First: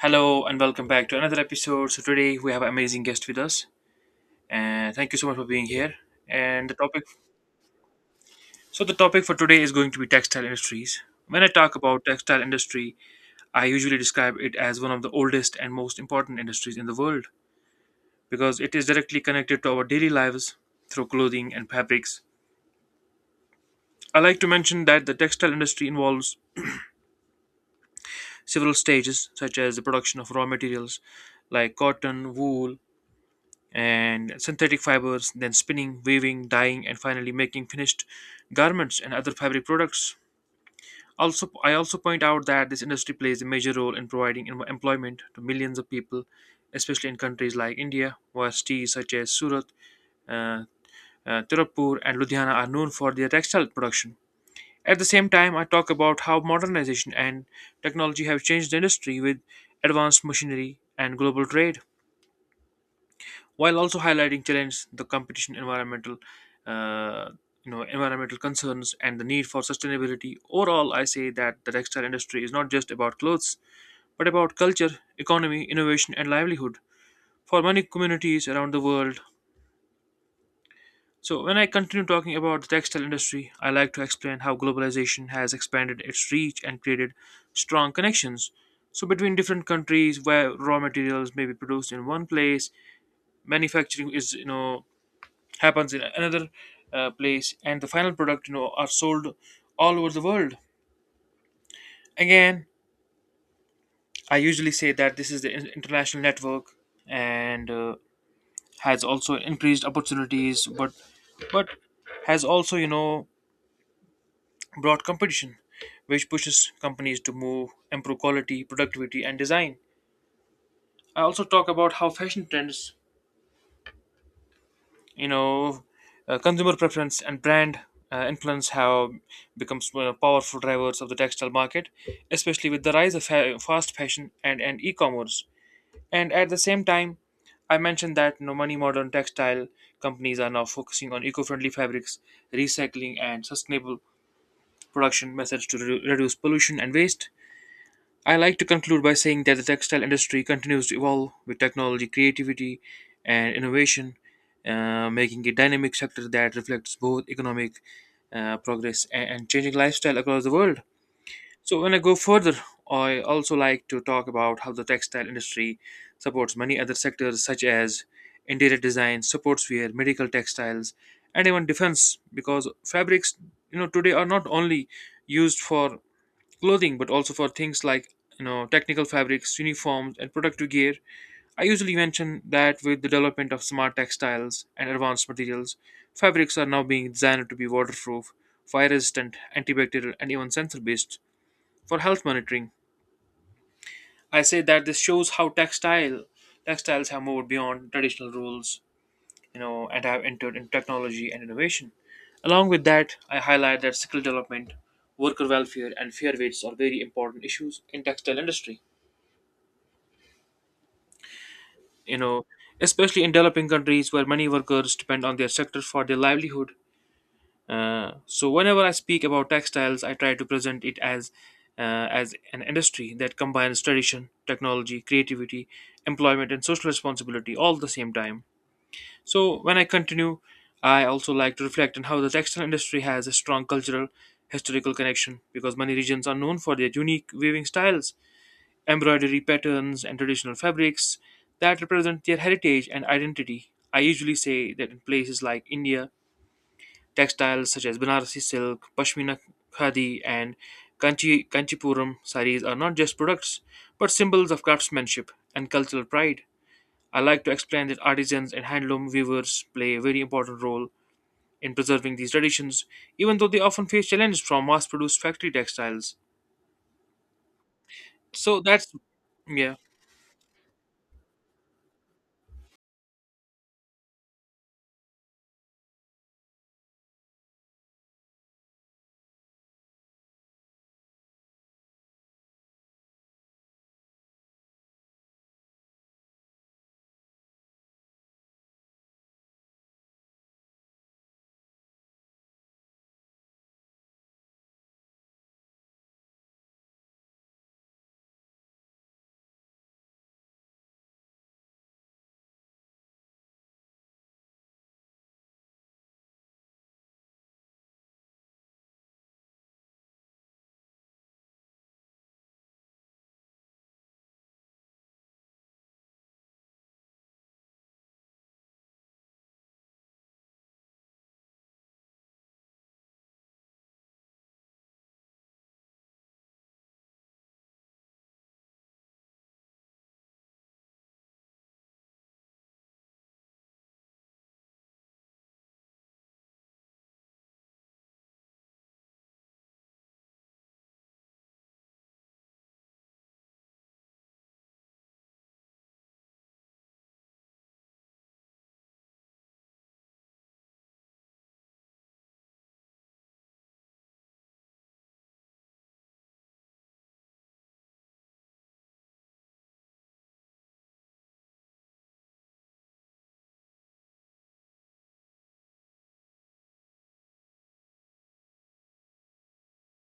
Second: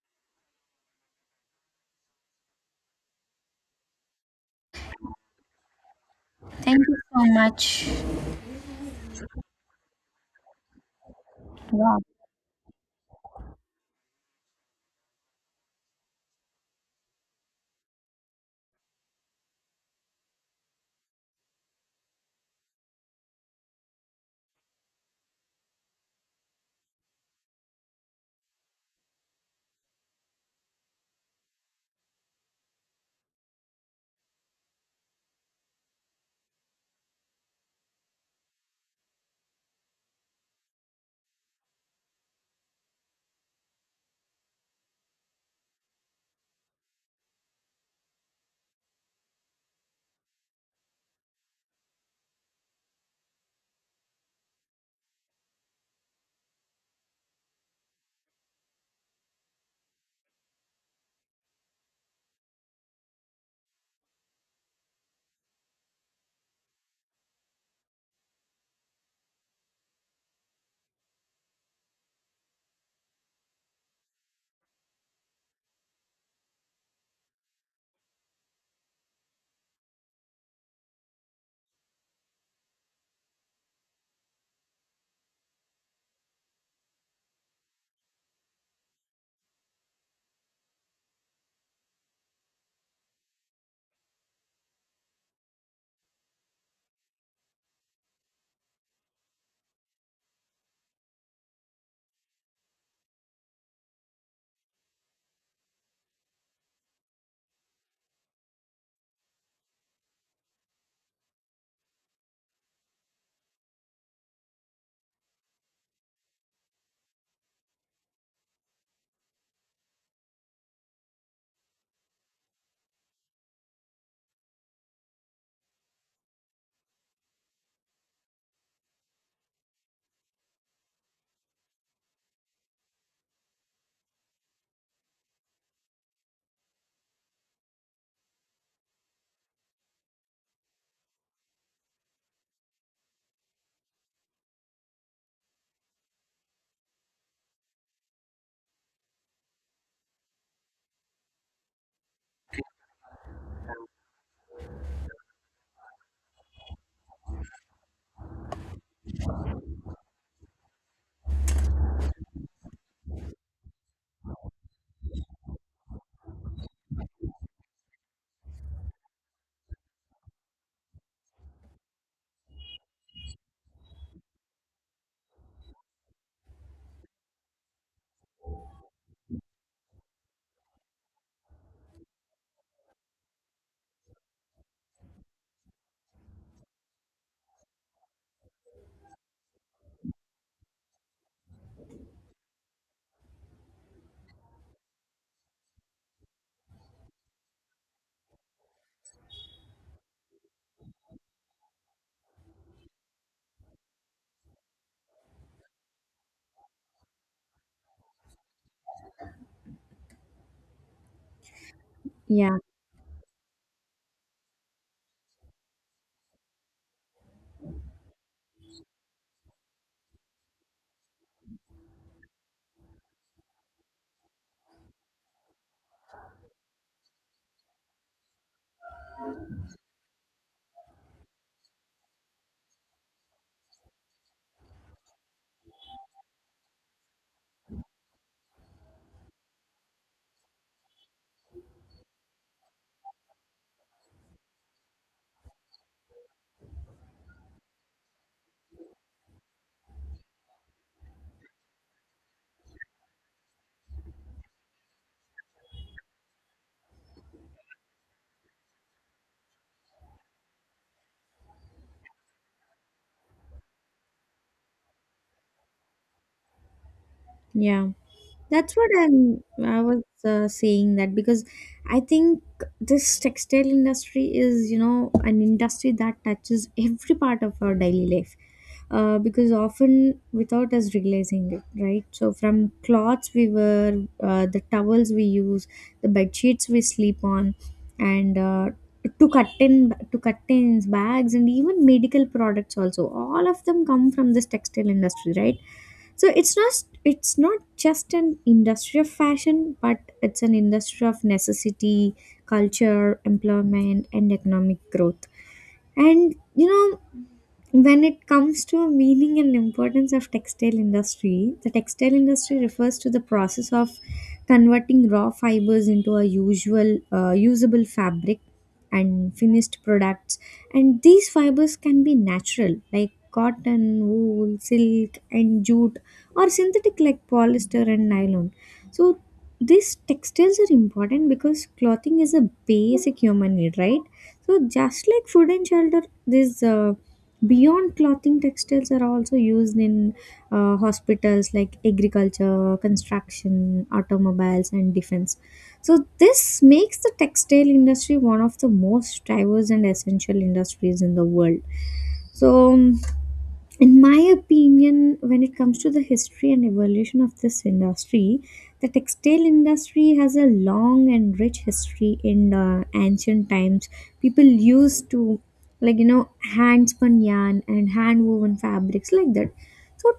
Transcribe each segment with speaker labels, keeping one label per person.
Speaker 1: Hello and welcome back to another episode. So today we have an amazing guest with us, and thank you so much for being here. And the
Speaker 2: Thank you
Speaker 1: topic,
Speaker 2: so much.
Speaker 1: so the topic for today is going to be textile industries. When I talk
Speaker 2: Yeah.
Speaker 1: about textile industry, I usually describe it as one of the oldest and most important industries in the world because it is directly connected to our daily lives through clothing and fabrics. I like to mention that the textile industry involves several stages such as the production of raw materials like cotton, wool, and synthetic fibers, then spinning, weaving, dyeing, and finally making finished garments and other fabric products. Also, I also point out that this industry plays a major role in providing employment to millions of people, especially in countries like India, where cities such as Surat, uh, Tirupur, and Ludhiana are known for their textile production. At the same time, I talk about how modernization and technology have changed the industry with advanced machinery and global trade, while also highlighting challenges, the competition, environmental uh, environmental concerns and the need for sustainability. Overall, I say that the textile industry is not just about clothes, but about culture, economy, innovation, and livelihood for many communities around the world. So when I continue talking about the textile industry, I like to explain how globalization has expanded its reach and created strong connections, so between different countries, where raw materials may be produced in one place, manufacturing is you know happens in another place, and the final product, you know, are sold all over the world. Again, I usually say that this is the international network, and has also increased opportunities, but has also, you know, brought competition, which pushes companies to move improve quality, productivity, and design. I also talk about how fashion trends, you know, consumer preference and brand influence have become powerful drivers of the textile market, especially with the rise of fast fashion and, e-commerce. And at the same time, I mentioned that, you know, many modern textile companies are now focusing on eco-friendly fabrics, recycling, and sustainable production methods to reduce pollution and waste. I like to conclude by saying that the textile industry continues to evolve with technology, creativity, and innovation, making it a dynamic sector that reflects both economic progress and, changing lifestyle across the world. So when I go further, I also like to talk about how the textile industry supports many other sectors such as interior design, sportswear, medical textiles, and even defense, because fabrics, you know, today are not only used for clothing, but also for things like, you know, technical fabrics, uniforms, and protective gear. I usually mention that with the development of smart textiles and advanced materials, fabrics are now being designed to be waterproof, fire resistant, antibacterial, and even sensor based for health monitoring. I say that this shows how textiles have moved beyond traditional rules, you know, and have entered in technology and innovation. Along with that, I highlight that skill development, worker welfare, and fair wages are very important issues in textile industry, you know,
Speaker 2: Yeah,
Speaker 1: especially in developing countries where many workers depend on their sector for their livelihood. So whenever I speak about textiles, I try to present it as as an industry that combines tradition, technology, creativity, employment, and social responsibility all at the same time. So when I continue, I also like to reflect on how the textile industry has a strong cultural, historical connection, because many regions are known for their unique weaving styles, embroidery patterns, and traditional fabrics that represent their heritage and identity. I usually say that in places like India, textiles such as Banarasi silk, Pashmina, khadi, and Kanchipuram saris are not just products but symbols of craftsmanship and cultural pride. I like to explain that artisans and handloom weavers play a very important role in preserving these traditions, even though they often face challenges from mass produced factory textiles.
Speaker 2: yeah.
Speaker 1: So
Speaker 2: That's what
Speaker 1: that's,
Speaker 2: I'm,
Speaker 1: yeah.
Speaker 2: I was uh, saying that because I think this textile industry is, you know, an industry that touches every part of our daily life. Because often without us realizing it, right? So from cloths we wear, the towels we use, the bed sheets we sleep on, and to curtains, bags, and even medical products also. All of them come from this textile industry, right? So it's not just an industry of fashion, but it's an industry of necessity, culture, employment, and economic growth. And you know, when it comes to meaning and importance of textile industry, the textile industry refers to the process of converting raw fibers into a usual usable fabric and finished products. And these fibers can be natural, like cotton, wool, silk, and jute, or synthetic, like polyester and nylon. So these textiles are important because clothing is a basic human need, right? So just like food and shelter, this beyond clothing textiles are also used in hospitals like agriculture, construction, automobiles, and defense. So this makes the textile industry one of the most diverse and essential industries in the world. So in my opinion, when it comes to the history and evolution of this industry, the textile industry has a long and rich history. In ancient times, people used to, like, you know, hand spun yarn and hand woven fabrics like that. So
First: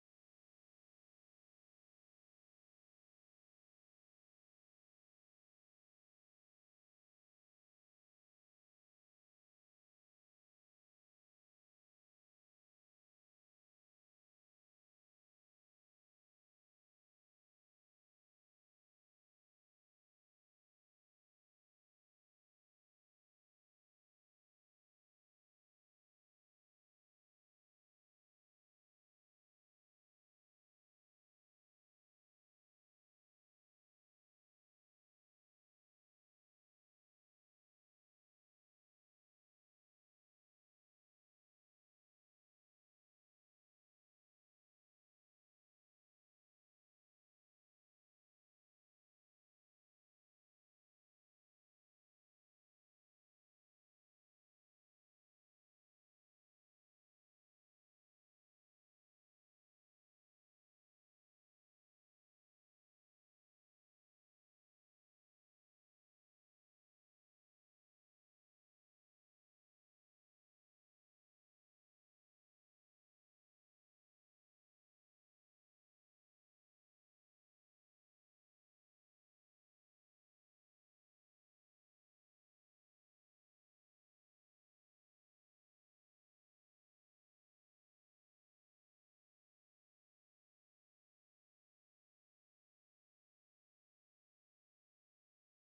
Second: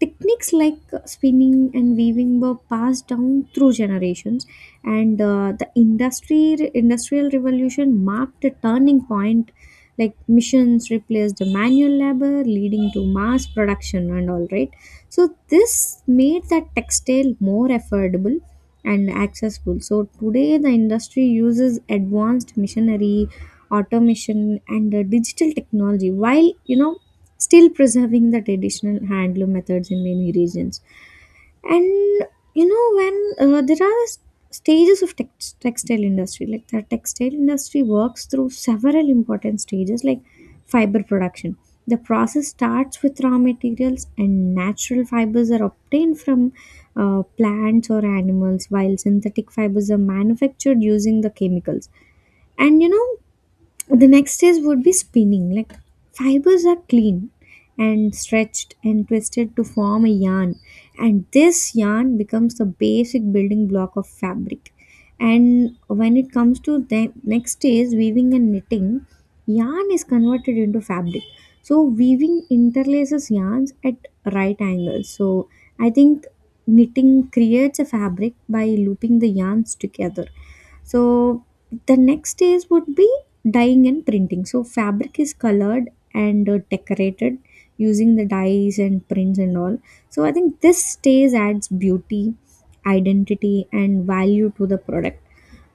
Speaker 2: techniques like spinning and weaving were passed down through generations, and the industry industrial revolution marked a turning point, like machines replaced the manual labor, leading to mass production and all, right? So this made the textile more affordable and accessible. So today the industry uses advanced machinery, automation, and digital technology, while, you know, still preserving the traditional handloom methods in many regions. And you know, when there are stages of textile industry, like the textile industry works through several important stages like fiber production. The process starts with raw materials, and natural fibers are obtained from plants or animals, while synthetic fibers are manufactured using the chemicals. And you know, the next is would be spinning. Like fibers are clean and stretched and twisted to form a yarn, and this yarn becomes the basic building block of fabric. And when it comes to the next is weaving and knitting, yarn is converted into fabric. So weaving interlaces yarns at right angles. So I think knitting creates a fabric by looping the yarns together. So the next stage would be dyeing and printing. So fabric is colored and decorated using the dyes and prints and all. So I think this stage adds beauty, identity, and value to the product.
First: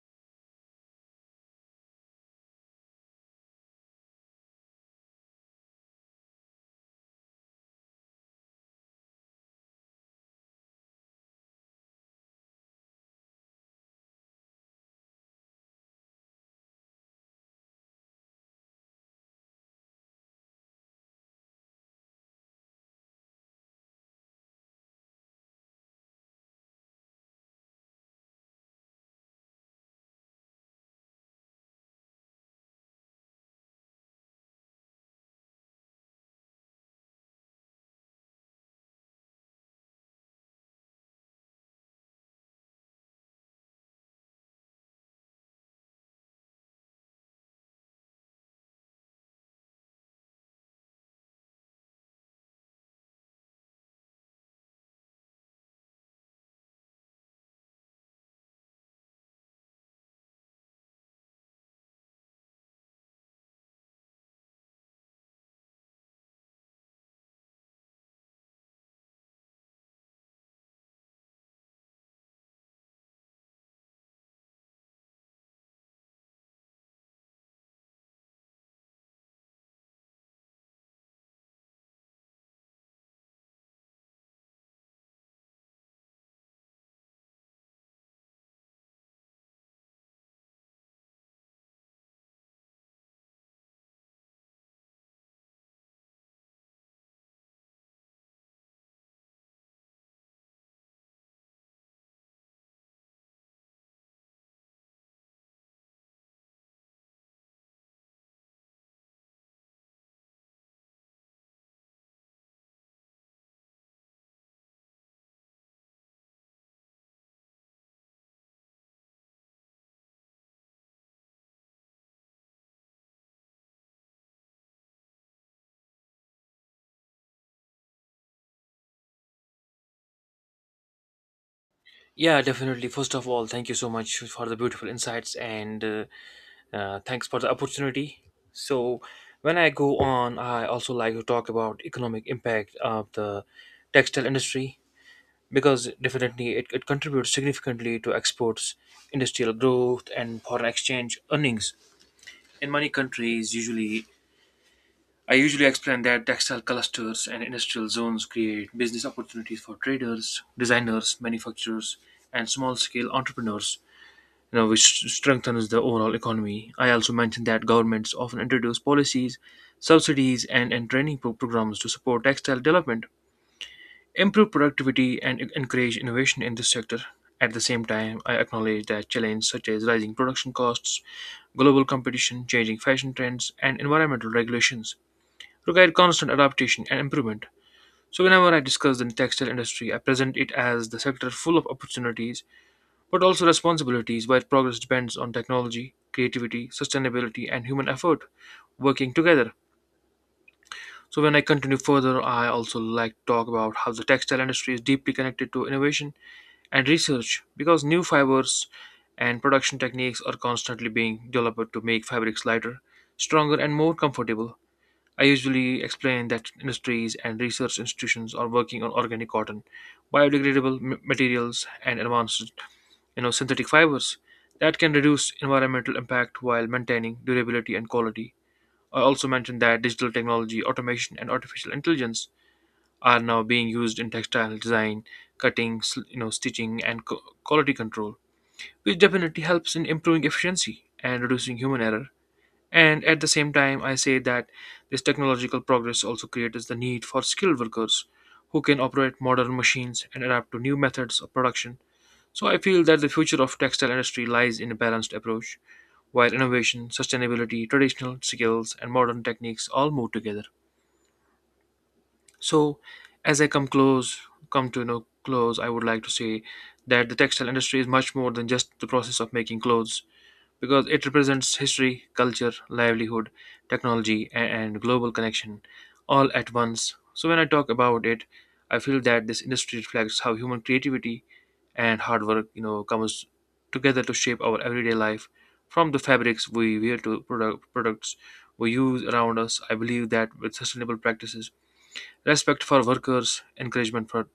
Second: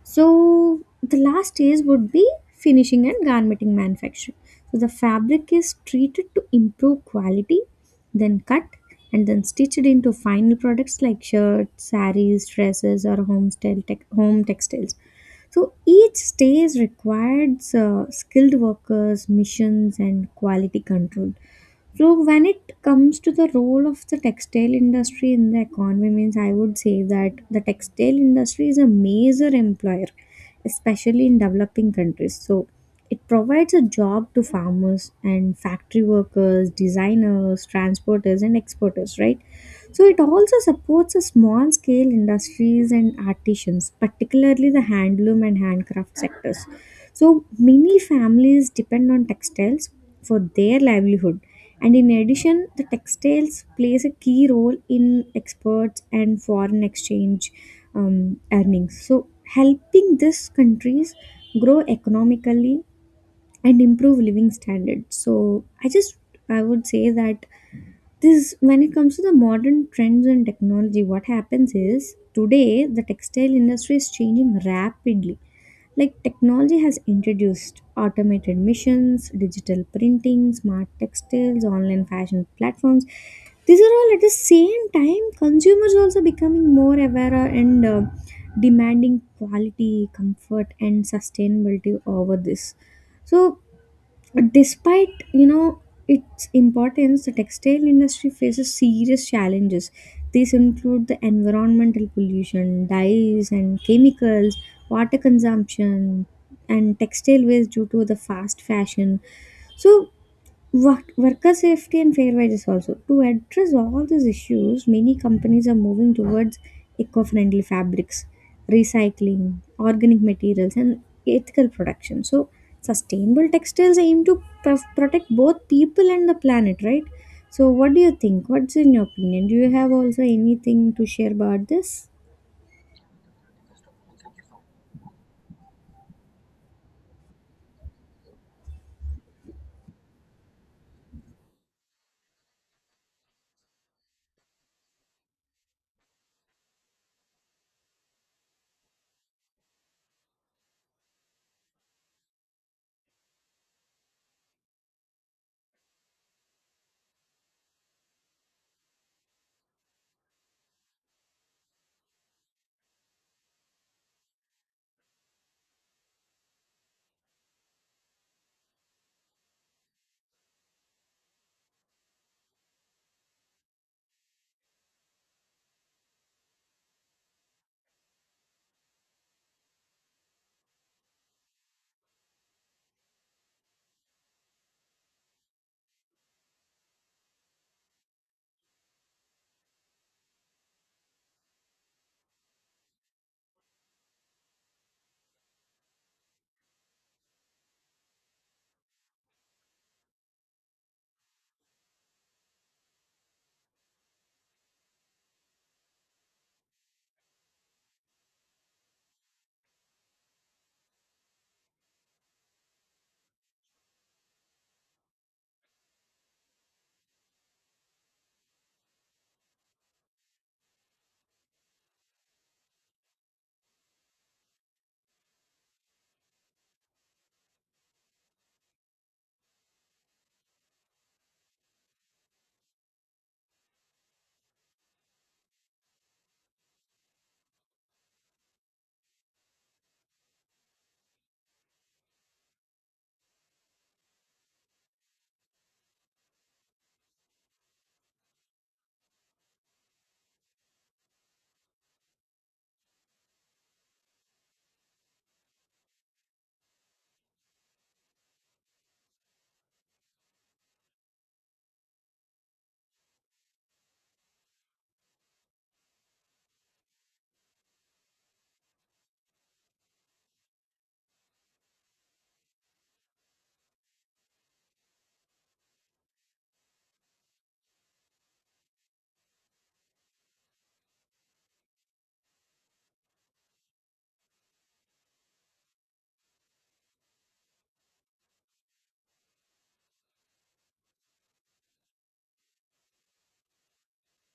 Speaker 2: So the last stage would be finishing and garmenting manufacturing. So the fabric is treated to improve quality, then cut and then stitched into final products like shirts, saris, dresses, or home style tech home textiles. So each stage required skilled workers, missions, and quality control. So when it comes to the role of the textile industry in the economy, means I would say that the textile industry is a major employer, especially in developing countries. So it provides a job to farmers and factory workers, designers, transporters, and exporters, right? So it also supports a small scale industries and artisans, particularly the handloom and handcraft sectors. So many families depend on textiles for their livelihood, and in addition, the textiles plays a key role in exports and foreign exchange earnings. So helping these countries grow economically and improve living standards. So I would say that this, when it comes to the modern trends and technology, what happens is today the textile industry is changing rapidly. Like technology has introduced automated missions, digital printing, smart textiles, online fashion platforms. These are all, at the same time, consumers also becoming more aware and demanding quality, comfort, and sustainability over this. So despite, you know, its importance, the textile industry faces serious challenges. These include the environmental pollution, dyes and chemicals, water consumption, and textile waste due to the fast fashion. So Worker safety and fair wages also. To address all these issues, many companies are moving towards eco friendly fabrics, recycling, organic materials, and ethical production. So sustainable textiles aim to protect both people and the planet, right? So what do you think? What's in your opinion? Do you have also anything to share about this?
Speaker 1: Yeah, definitely. First of all, thank you so much for the beautiful insights and thanks for the opportunity. So, when I go on, I also like to talk about economic impact of the textile industry, because definitely it contributes significantly to exports, industrial growth, and foreign exchange earnings. In many countries, usually I usually explain that textile clusters and industrial zones create business opportunities for traders, designers, manufacturers, and small scale entrepreneurs, you know, which strengthens the overall economy. I also mentioned that governments often introduce policies, subsidies, and, training programs to support textile development, improve productivity, and encourage innovation in this sector. At the same time, I acknowledge that challenges such as rising production costs, global competition, changing fashion trends, and environmental regulations require constant adaptation and improvement. So, whenever I discuss the textile industry, I present it as the sector full of opportunities but also responsibilities, where progress depends on technology, creativity, sustainability, and human effort working together. So when I continue further, I also like to talk about how the textile industry is deeply connected to innovation and research, because new fibers and production techniques are constantly being developed to make fabrics lighter, stronger, and more comfortable. I usually explain that industries and research institutions are working on organic cotton, biodegradable materials, and advanced, you know, synthetic fibers that can reduce environmental impact while maintaining durability and quality. I also mentioned that digital technology, automation, and artificial intelligence are now being used in textile design, cutting, you know, stitching, and quality control, which definitely helps in improving efficiency and reducing human error. And at the same time, I say that this technological progress also creates the need for skilled workers who can operate modern machines and adapt to new methods of production. So I feel that the future of textile industry lies in a balanced approach, while innovation, sustainability, traditional skills, and modern techniques all move together. So as I come close, come to no close, I would like to say that the textile industry is much more than just the process of making clothes, because it represents history, culture, livelihood, technology, and global connection all at once. So, when I talk about it, I feel that this industry reflects how human creativity and hard work, you know, comes together to shape our everyday life. From the fabrics we wear to products we use around us, I believe that with sustainable practices, respect for workers, encouragement for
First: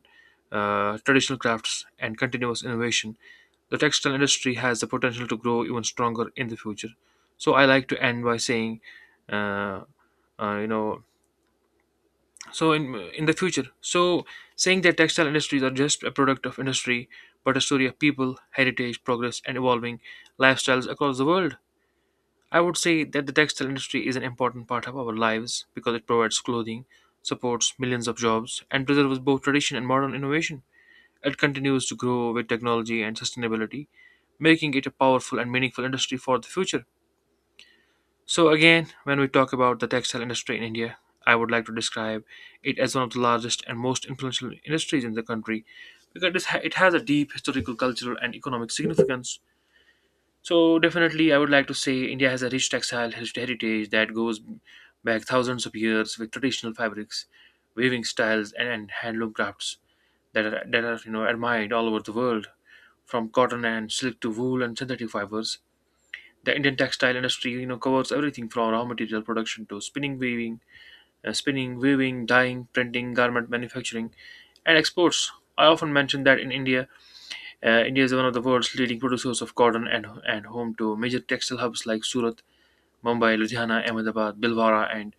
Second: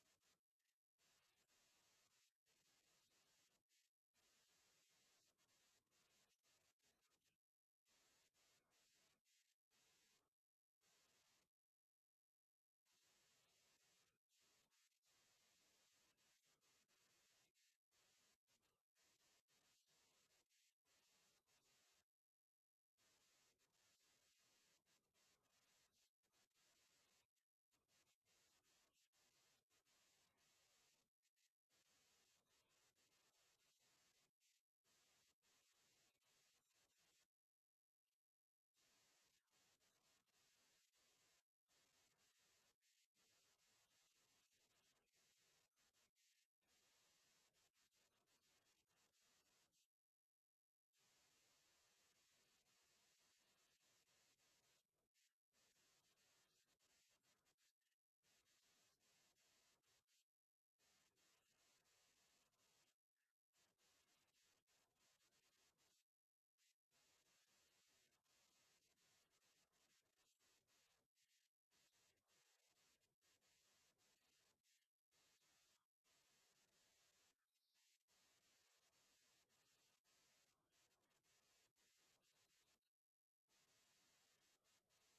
Speaker 1: traditional crafts, and continuous innovation, the textile industry has the potential to grow even stronger in the future. So I like to end by saying, uh, uh, you know, so in the future, so saying that textile industries are just a product of industry, but a story of people, heritage, progress, and evolving lifestyles across the world. I would say that the textile industry is an important part of our lives because it provides clothing, supports millions of jobs, and preserves both tradition and modern innovation. It continues to grow with technology and sustainability, making it a powerful and meaningful industry for the future. So, again, when we talk about the textile industry in India, I would like to describe it as one of the largest and most influential industries in the country, because it has a deep historical, cultural, and economic significance. So, definitely, I would like to say India has a rich textile heritage that goes back thousands of years, with traditional fabrics, weaving styles, and, handloom crafts that are, you know, admired all over the world, from cotton and silk to wool and synthetic fibers. The Indian textile industry, you know, covers everything from raw material production to spinning, weaving, dyeing, printing, garment manufacturing, and exports. I often mention that in India, India is one of the world's leading producers of cotton, and home to major textile hubs like Surat, Mumbai, Ludhiana, Ahmedabad, Bilwara, and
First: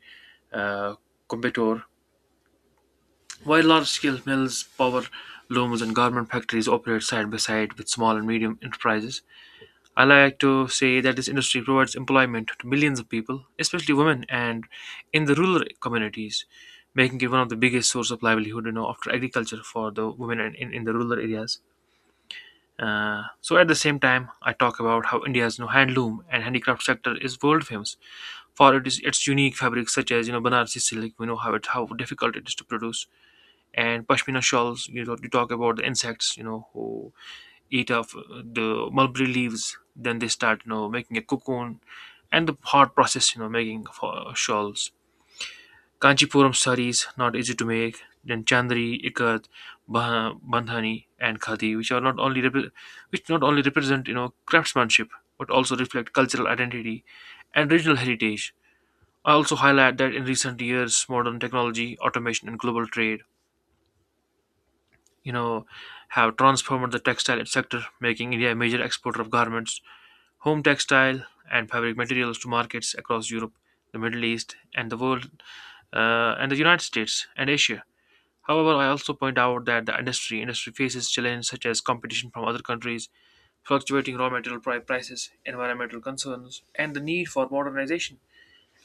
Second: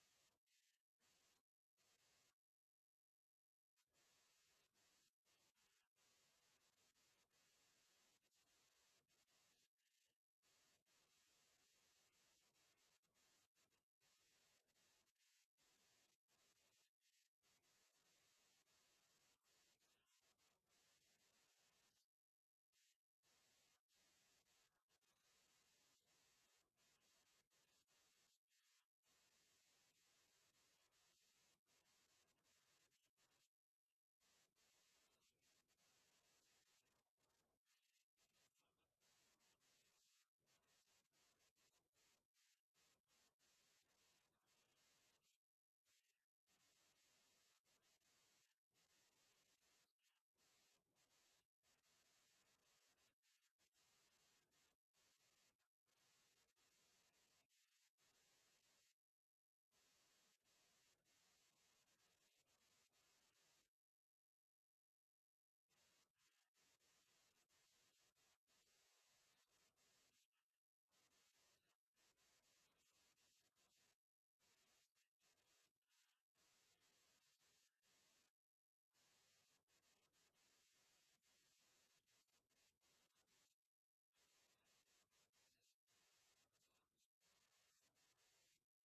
Speaker 1: uh, Coimbatore. While large-scale mills, power looms, and garment factories operate side by side with small and medium enterprises, I like to say that this industry provides employment to millions of people, especially women and in the rural communities, making it one of the biggest source of livelihood, you know, after agriculture for the women in the rural areas. So at the same time, I talk about how India's, you know, handloom and handicraft sector is world famous for it is its unique fabrics such as, you know, Banarsi silk. We know how it how difficult it is to produce, and pashmina shawls. You know, you talk about the insects. You know who eat off the mulberry leaves, then they start making a cocoon and the hard process making for shawls. Kanchipuram saris, not easy to make. Then chandri ikat, bandhani, and khadi, which are not only which not only represent craftsmanship, but also reflect cultural identity and regional heritage. I also highlight that in recent years, modern technology, automation, and global trade, you know have transformed the textile sector, making India a major exporter of garments, home textile, and fabric materials to markets across Europe, the Middle East, and the world, and the United States and Asia. However, I also point out that the industry faces challenges such as competition from other countries, fluctuating raw material prices, environmental concerns, and the need for modernization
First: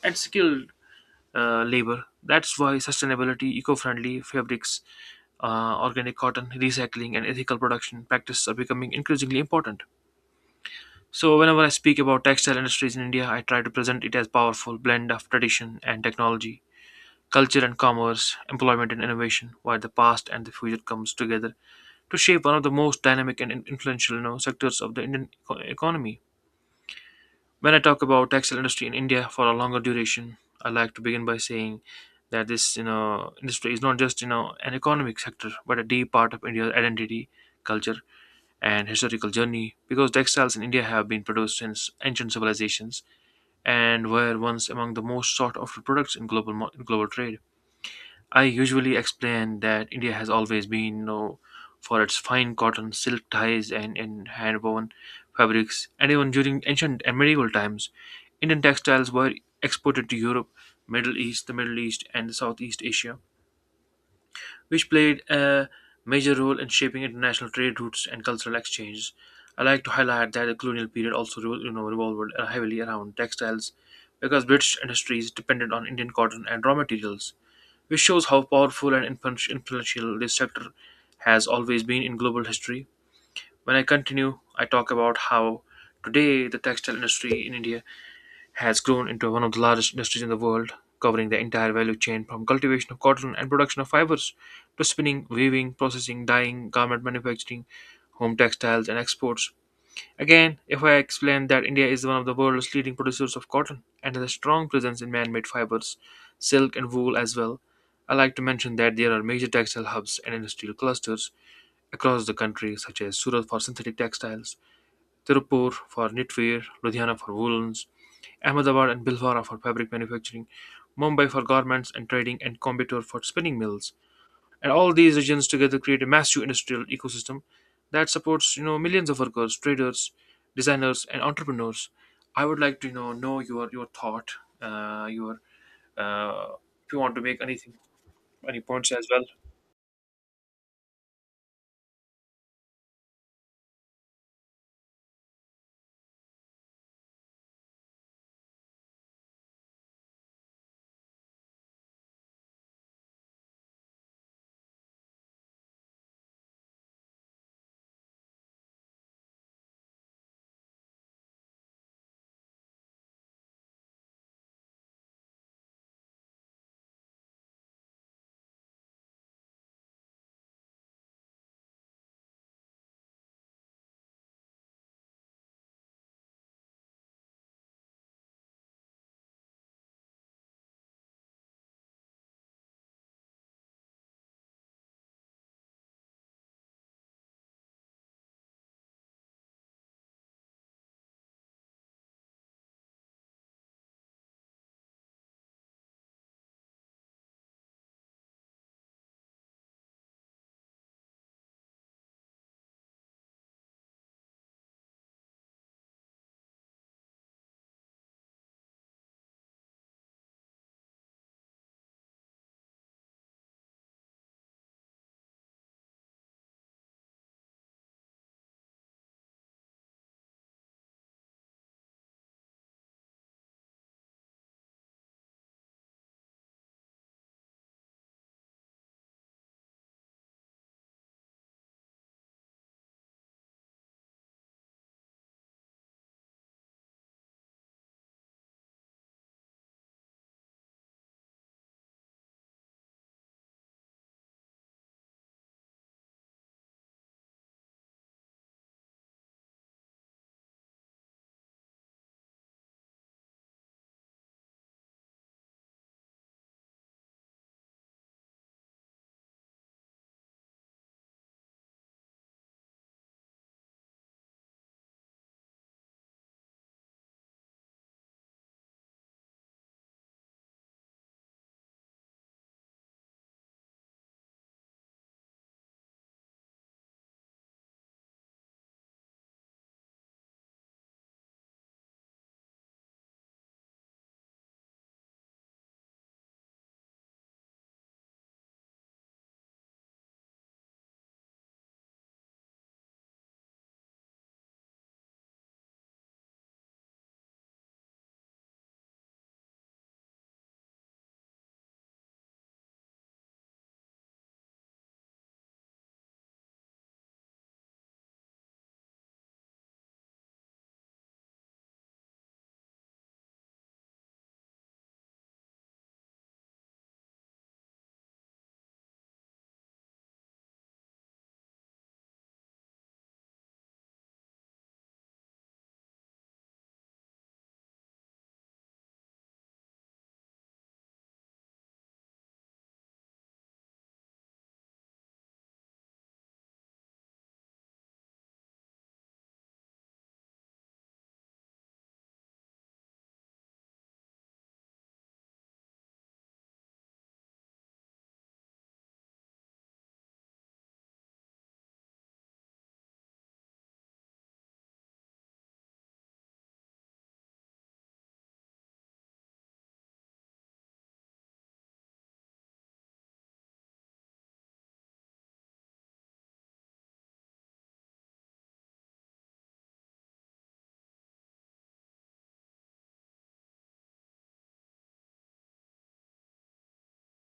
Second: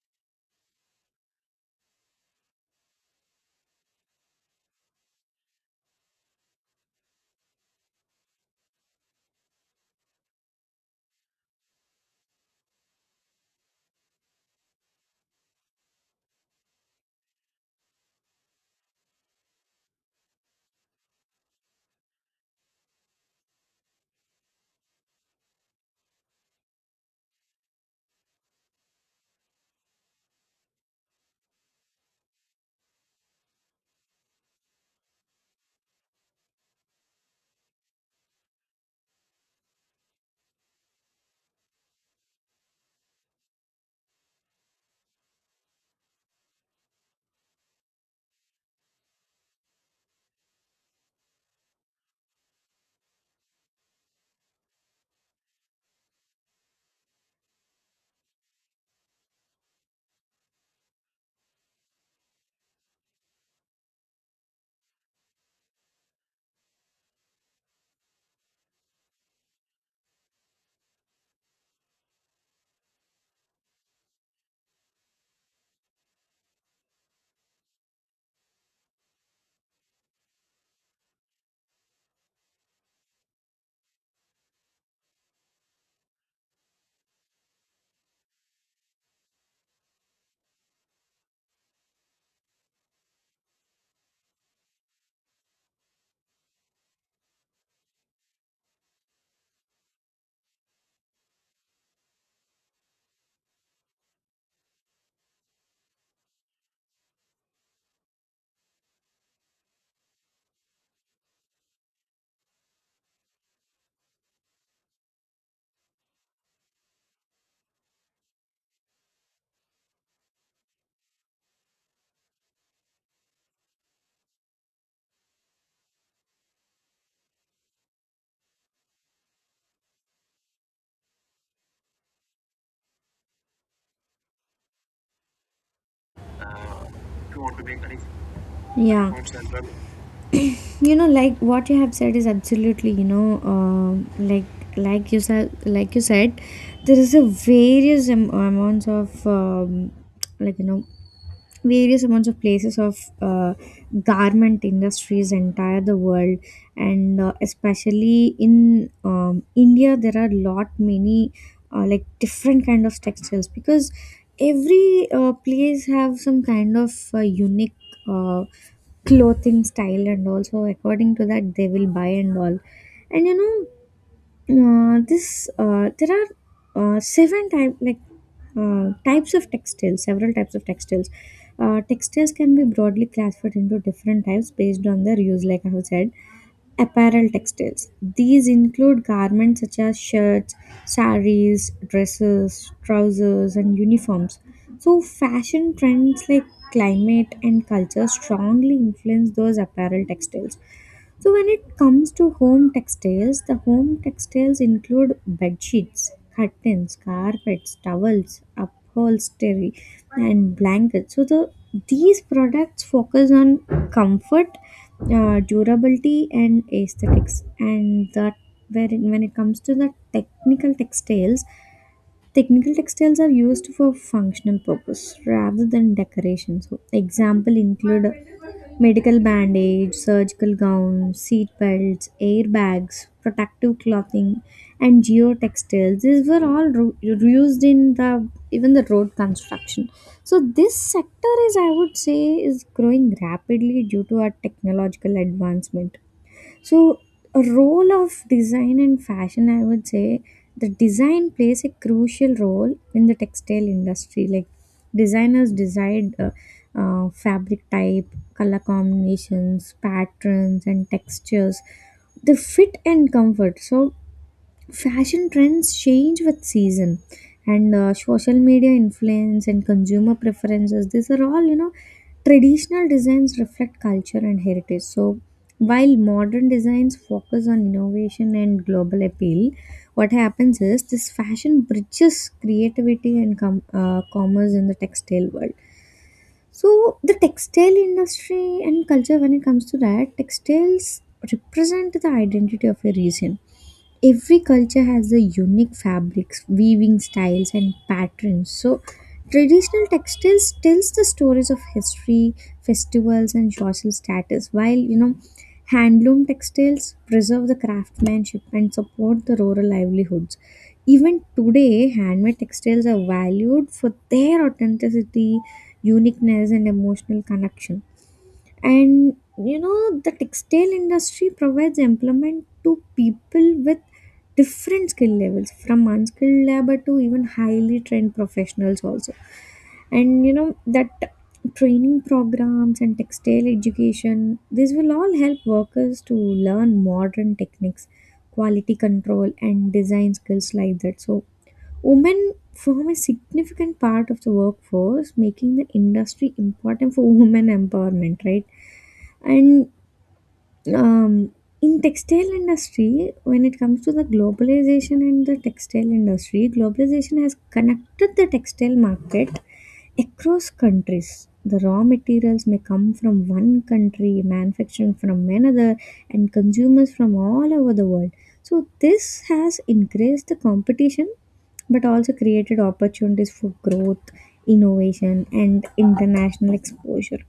Speaker 1: and skilled labor. That's why sustainability, eco-friendly fabrics, organic cotton, recycling, and ethical production practices are becoming increasingly important. So whenever I speak about textile industries in India, I try to present it as powerful blend of tradition and technology, culture and commerce, employment and innovation, where the past and the future comes together to shape one of the most dynamic and influential, sectors of the Indian economy. When I talk about textile industry in India for a longer duration, I like to begin by saying that this industry is not just an economic sector, but a deep part of India's identity, culture, and historical journey, because textiles in India have been produced since ancient civilizations and were once among the most sought after products in global trade. I usually explain that India has always been known for its fine cotton, silk ties, and hand woven fabrics, and even during ancient and medieval times, Indian textiles were exported to Europe, the Middle East, and Southeast Asia, which played a major role in shaping international trade routes and cultural exchanges. I like to highlight that the colonial period also revolved heavily around textiles, because British industries depended on Indian cotton and raw materials, which shows how powerful and influential this sector has always been in global history. When I continue, I talk about how today the textile industry in India has grown into one of the largest industries in the world, covering the entire value chain from cultivation of cotton and production of fibers to spinning, weaving, processing, dyeing, garment manufacturing, home textiles, and exports. Again, if I explain that India is one of the world's leading producers of cotton and has a strong presence in man made fibers, silk, and wool as well, I like to mention that there are major textile hubs and industrial clusters across the country, such as Surat for synthetic textiles, Tirupur for knitwear, Ludhiana for woolens, Ahmedabad and Bhilwara for fabric manufacturing, Mumbai for garments and trading, and Coimbatore for spinning mills. And all these regions together create a massive industrial ecosystem that supports millions of workers, traders, designers, and entrepreneurs. I would like to know your thought, your uh, if you want to make anything, any points as
Speaker 2: Yeah.
Speaker 1: well.
Speaker 2: You know, like, what you have said is absolutely, you know, like, like you said, there is a various am- amounts of like you know various amounts of places of garment industries entire the world. And especially in india, there are lot many like different kind of textiles, because every place have some kind of unique uh, clothing style, and also according to that they will buy and all. And you know, this there are seven type like types of textiles, several types of textiles. Textiles can be broadly classified into different types based on their use. Like I have said, apparel textiles, these include garments such as shirts, saris, dresses, trousers, and uniforms. So fashion trends, like climate and culture, strongly influence those apparel textiles. So when it comes to home textiles, the home textiles include bed sheets, curtains, carpets, towels, upholstery, and blankets. So the these products focus on comfort, durability, and aesthetics. And that where when it comes to the technical textiles, technical textiles are used for functional purpose rather than decoration. So example include medical bandage, surgical gowns, seat belts, airbags, protective clothing, and geotextiles. These were all used in the even the road construction. So this sector is, I would say, is growing rapidly due to our technological advancement. So a role of design and fashion, I would say the design plays a crucial role in the textile industry. Like designers decide fabric type, color combinations, patterns, and textures, the fit and comfort. So fashion trends change with season, and social media influence and consumer preferences, these are all, you know, traditional designs reflect culture and heritage. So while modern designs focus on innovation and global appeal, what happens is this fashion bridges creativity and commerce in the textile world. So the textile industry and culture, when it comes to that, textiles represent the identity of a region. Every culture has a unique fabrics, weaving styles, and patterns. So traditional textiles tells the stories of history, festivals, and social status, while, you know, handloom textiles preserve the craftsmanship and support the rural livelihoods. Even today, handmade textiles are valued for their authenticity, uniqueness, and emotional connection. And you know, the textile industry provides employment to people with different skill levels, from unskilled labor to even highly trained professionals also. And you know that training programs and textile education, this will all help workers to learn modern techniques, quality control, and design skills like that. So women form a significant part of the workforce, making the industry important for women empowerment, right? And um, in textile industry, when it comes to the globalization and the textile industry, globalization has connected the textile market across countries. The raw materials may come from one country, manufacturing from another, and consumers from all over the world. So this has increased the competition, but also created opportunities for growth, innovation, and international exposure.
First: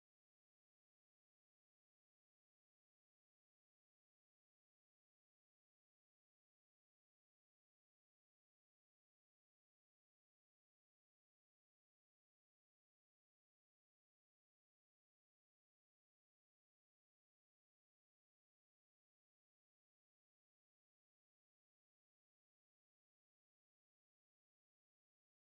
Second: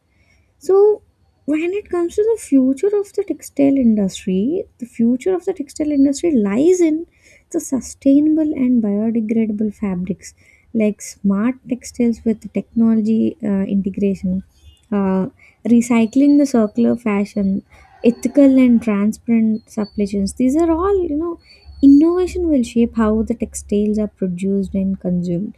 Speaker 2: So when it comes to the future of the textile industry, the future of the textile industry lies in the sustainable and biodegradable fabrics, like smart textiles with technology integration, uh, recycling the circular fashion, ethical and transparent supply chains. These are all, you know, innovation will shape how the textiles are produced and consumed.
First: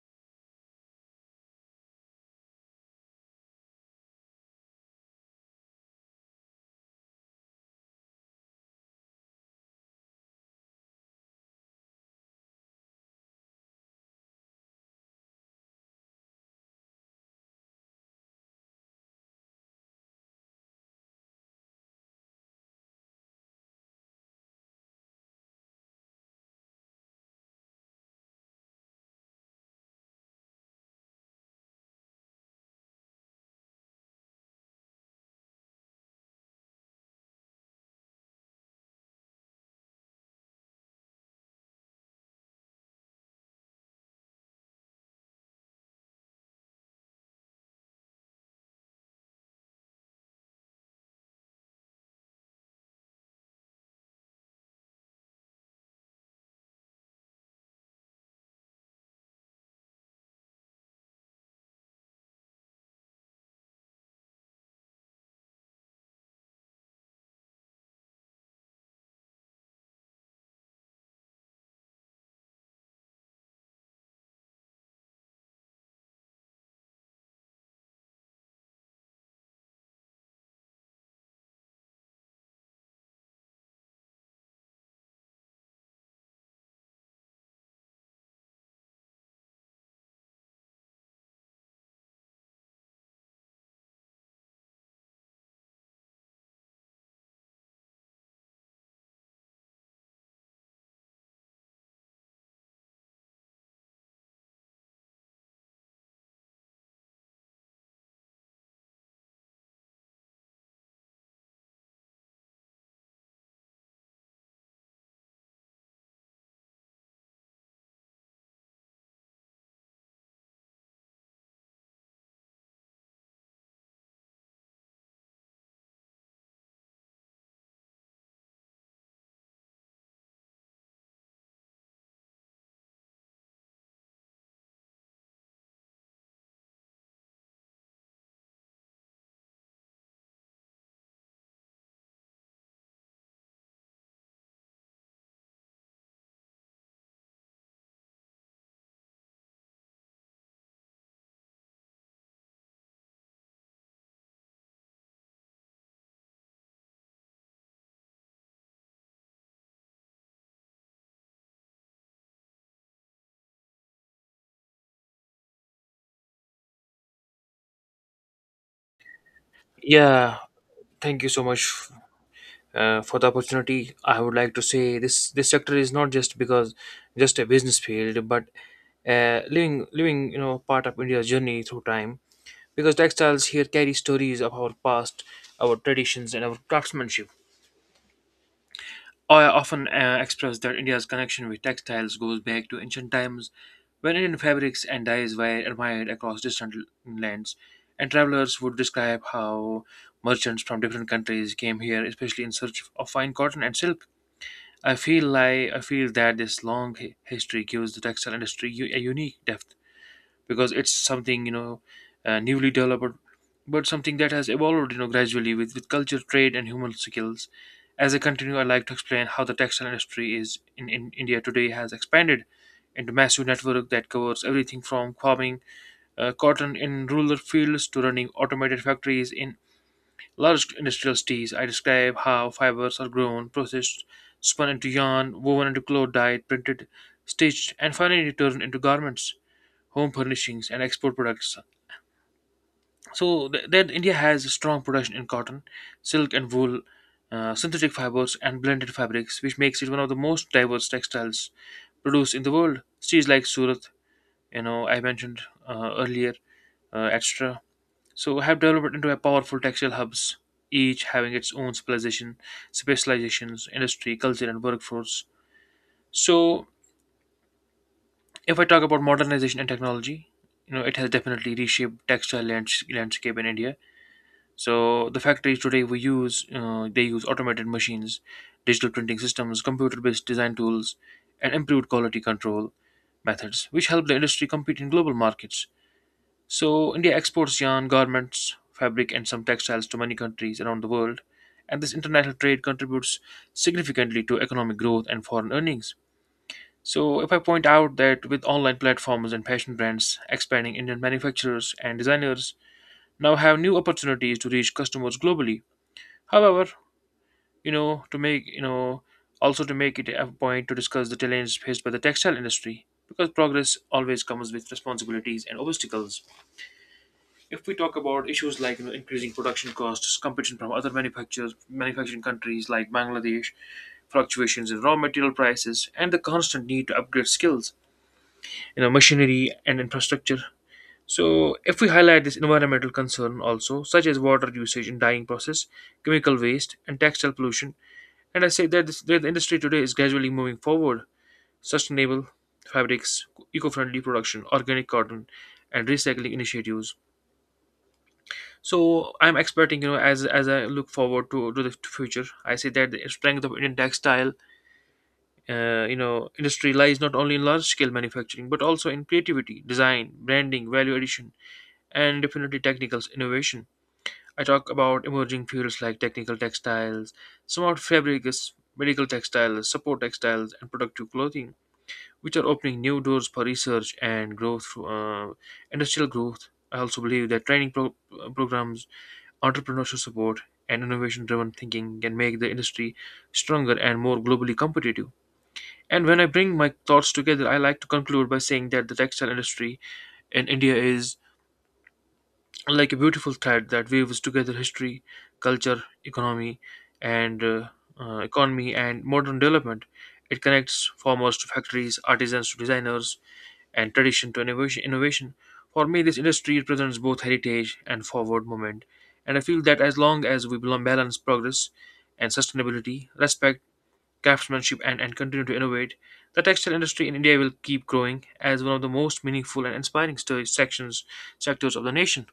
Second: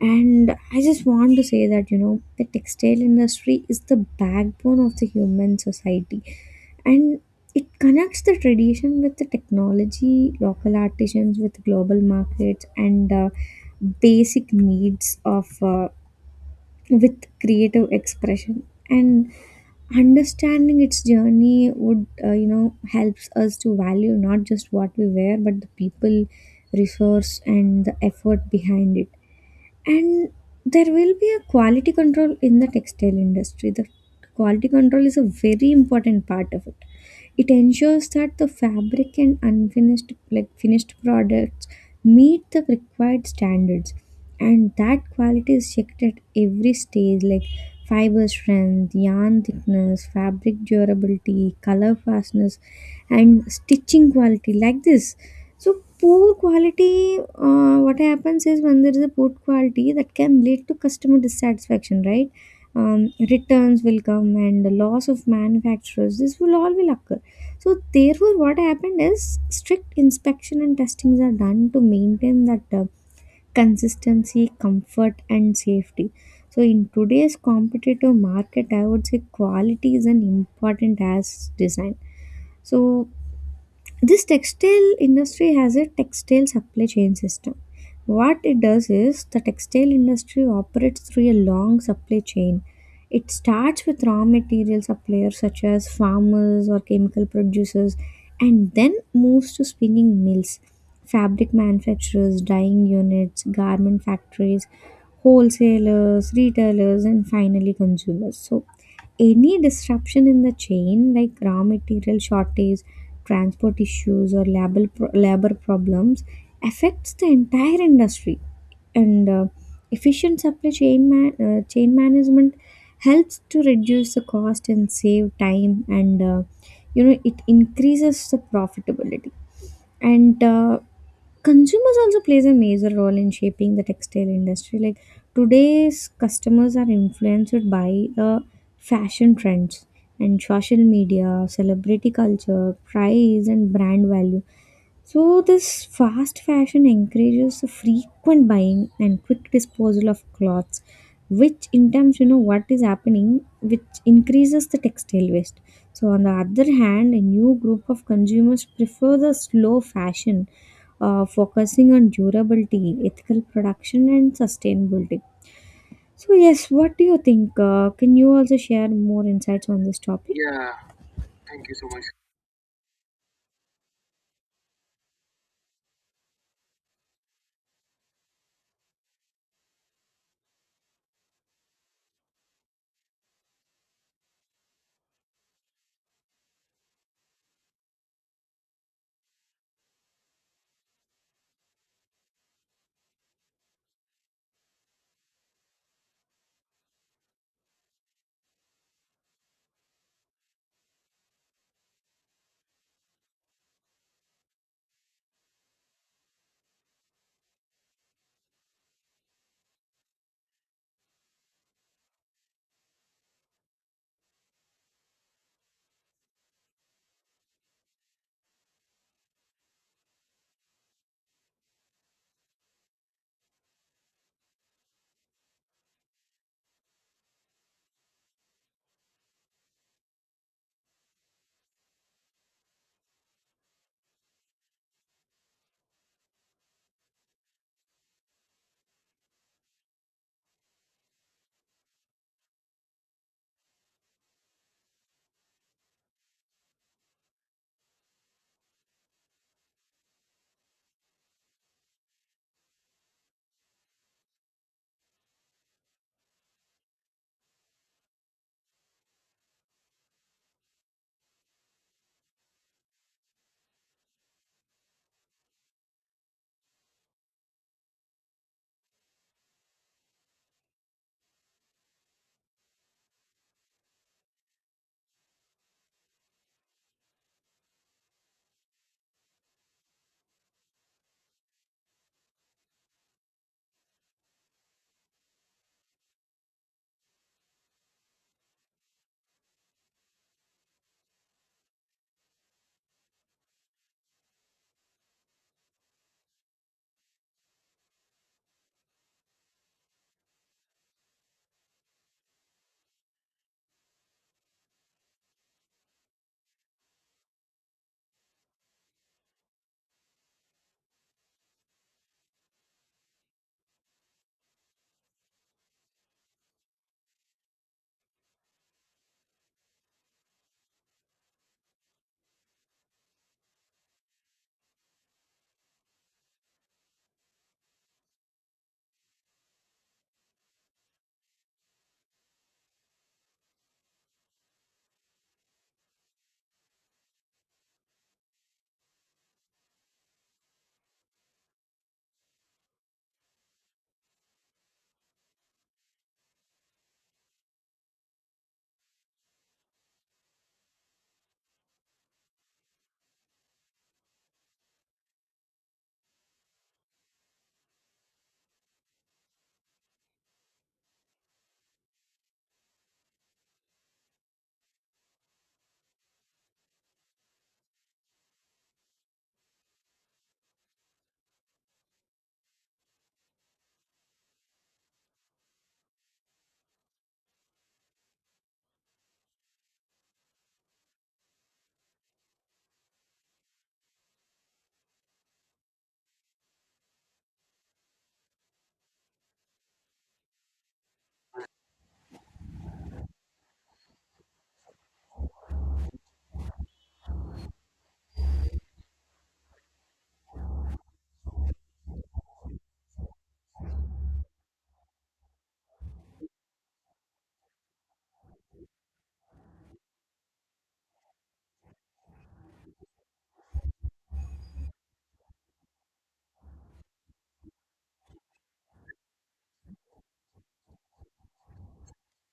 Speaker 2: And I just want to say that, you know, the textile industry is the backbone of the human society. And it connects the tradition with the technology, local artisans with global markets, and basic needs of with creative expression. And understanding its journey would, you know, helps us to value not just what we wear, but the people, resource, and the effort behind it. And there will be a quality control in the textile industry. The quality control is a very important part of it. It ensures that the fabric and unfinished like finished products meet the required standards, and that quality is checked at every stage, like fiber strength, yarn thickness, fabric durability, color fastness, and stitching quality like this. So poor quality, what happens is when there is a poor quality that can lead to customer dissatisfaction, right? Returns will come and the loss of manufacturers. This will all will occur. So therefore, what happened is strict inspection and testings are done to maintain that consistency, comfort, and safety. So in today's competitive market, I would say quality is an important as design. So this textile industry has a textile supply chain system. What it does is the textile industry operates through a long supply chain. It starts with raw material suppliers, such as farmers or chemical producers, and then moves to spinning mills, fabric manufacturers, dyeing units, garment factories, wholesalers, retailers, and finally consumers. So any disruption in the chain, like raw material shortage, transport issues, or labor problems, affects the entire industry. And efficient supply chain management helps to reduce the cost and save time, and you know, it increases the profitability. And consumers also plays a major role in shaping the textile industry. Like today's customers are influenced by fashion trends and social media, celebrity culture, price, and brand value. So this fast fashion encourages the frequent buying and quick disposal of clothes, which in terms, you know, what is happening, which increases the textile waste. So on the other hand, a new group of consumers prefer the slow fashion, focusing on durability, ethical production, and sustainability. So yes, what do you think? Can you also share more insights on this topic?
Speaker 1: Yeah, thank you so much for the opportunity. I would like to say this, sector is not just because just a business field, but living part of India's journey through time, because textiles here carry stories of our past, our traditions, and our craftsmanship. I often express that India's connection with textiles goes back to ancient times, when Indian fabrics and dyes were admired across distant lands, and travelers would describe how merchants from different countries came here, especially in search of fine cotton and silk. I feel that this long history gives the textile industry a unique depth, because it's something you know newly developed, but something that has evolved gradually with culture, trade, and human skills. As I continue, I'd like to explain how the textile industry is in India today has expanded into massive network that covers everything from farming cotton in rural fields to running automated factories in large industrial teas. I describe how fibers are grown, processed, spun into yarn, woven into cloth, dyed, printed, stitched, and finally turned into garments, home furnishings, and export products. So then India has a strong production in cotton, silk, and wool, synthetic fibers, and blended fabrics, which makes it one of the most diverse textiles produced in the world. Cities like Surat, I mentioned earlier, etc., so have developed into a powerful textile hubs, each having its own specializations, industry, culture, and workforce. So, if I talk about modernization and technology, it has definitely reshaped textile landscape in India. So, the factories today they use automated machines, digital printing systems, computer-based design tools, and improved quality control methods, which help the industry compete in global markets. So, India exports yarn, garments, fabric, and some textiles to many countries around the world, and this international trade contributes significantly to economic growth and foreign earnings. So, if I point out that with online platforms and fashion brands expanding, Indian manufacturers and designers now have new opportunities to reach customers globally. However, to make you know, also to make it a point to discuss the challenges faced by the textile industry, because progress always comes with responsibilities and obstacles. If we talk about issues like, increasing production costs, competition from other manufacturing countries like Bangladesh, fluctuations in raw material prices, and the constant need to upgrade skills, machinery, and infrastructure. So, if we highlight this environmental concern also, such as water usage in dyeing process, chemical waste, and textile pollution, and I say that, that the industry today is gradually moving forward, sustainable fabrics, eco-friendly production, organic cotton, and recycling initiatives. So I'm expecting, as I look forward to the future, I say that the strength of Indian textile, industry lies not only in large scale manufacturing, but also in creativity, design, branding, value addition, and definitely technical innovation. I talk about emerging fields like technical textiles, smart fabrics, medical textiles, support textiles, and productive clothing, which are opening new doors for research and growth, industrial growth. I also believe that training programs, entrepreneurship support, and innovation-driven thinking can make the industry stronger and more globally competitive. And when I bring my thoughts together, I like to conclude by saying that the textile industry in India is like a beautiful thread that weaves together history, culture, and economy and modern development. It connects farmers to factories, artisans to designers, and tradition to innovation. Innovation. For me, this industry represents both heritage and forward movement, and I feel that as long as we balance progress and sustainability, respect craftsmanship, and continue to innovate, the textile industry in India will keep growing as one of the most meaningful and inspiring sto- sections sectors of the nation.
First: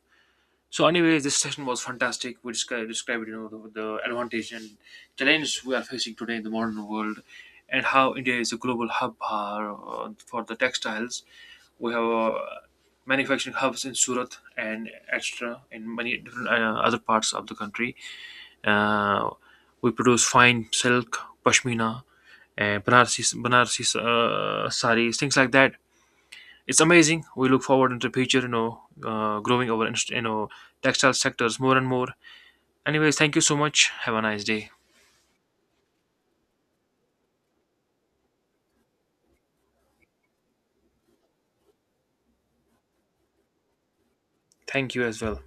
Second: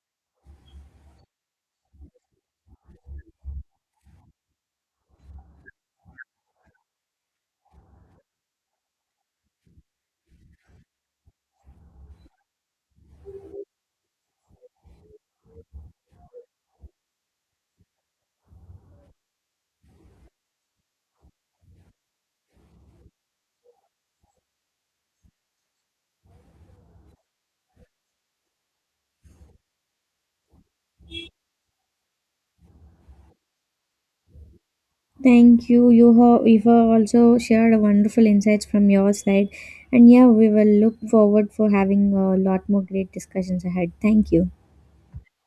Speaker 1: So anyway, this session was fantastic. We described, the advantage and challenges we are facing today in the modern world, and how India is a global hub for the textiles. We have manufacturing hubs in Surat and extra in many different other parts of the country. Uh, we produce fine silk, pashmina, and Banarsi saris, things like that. It's amazing. We look forward into the future, growing our, textile sectors more and more. Anyways, thank you so much. Have a nice day.
Speaker 2: Thank you. You have also shared wonderful insights from your side, and yeah, we will look forward for having a lot more great discussions ahead. Thank you.
Speaker 1: Thank you as well.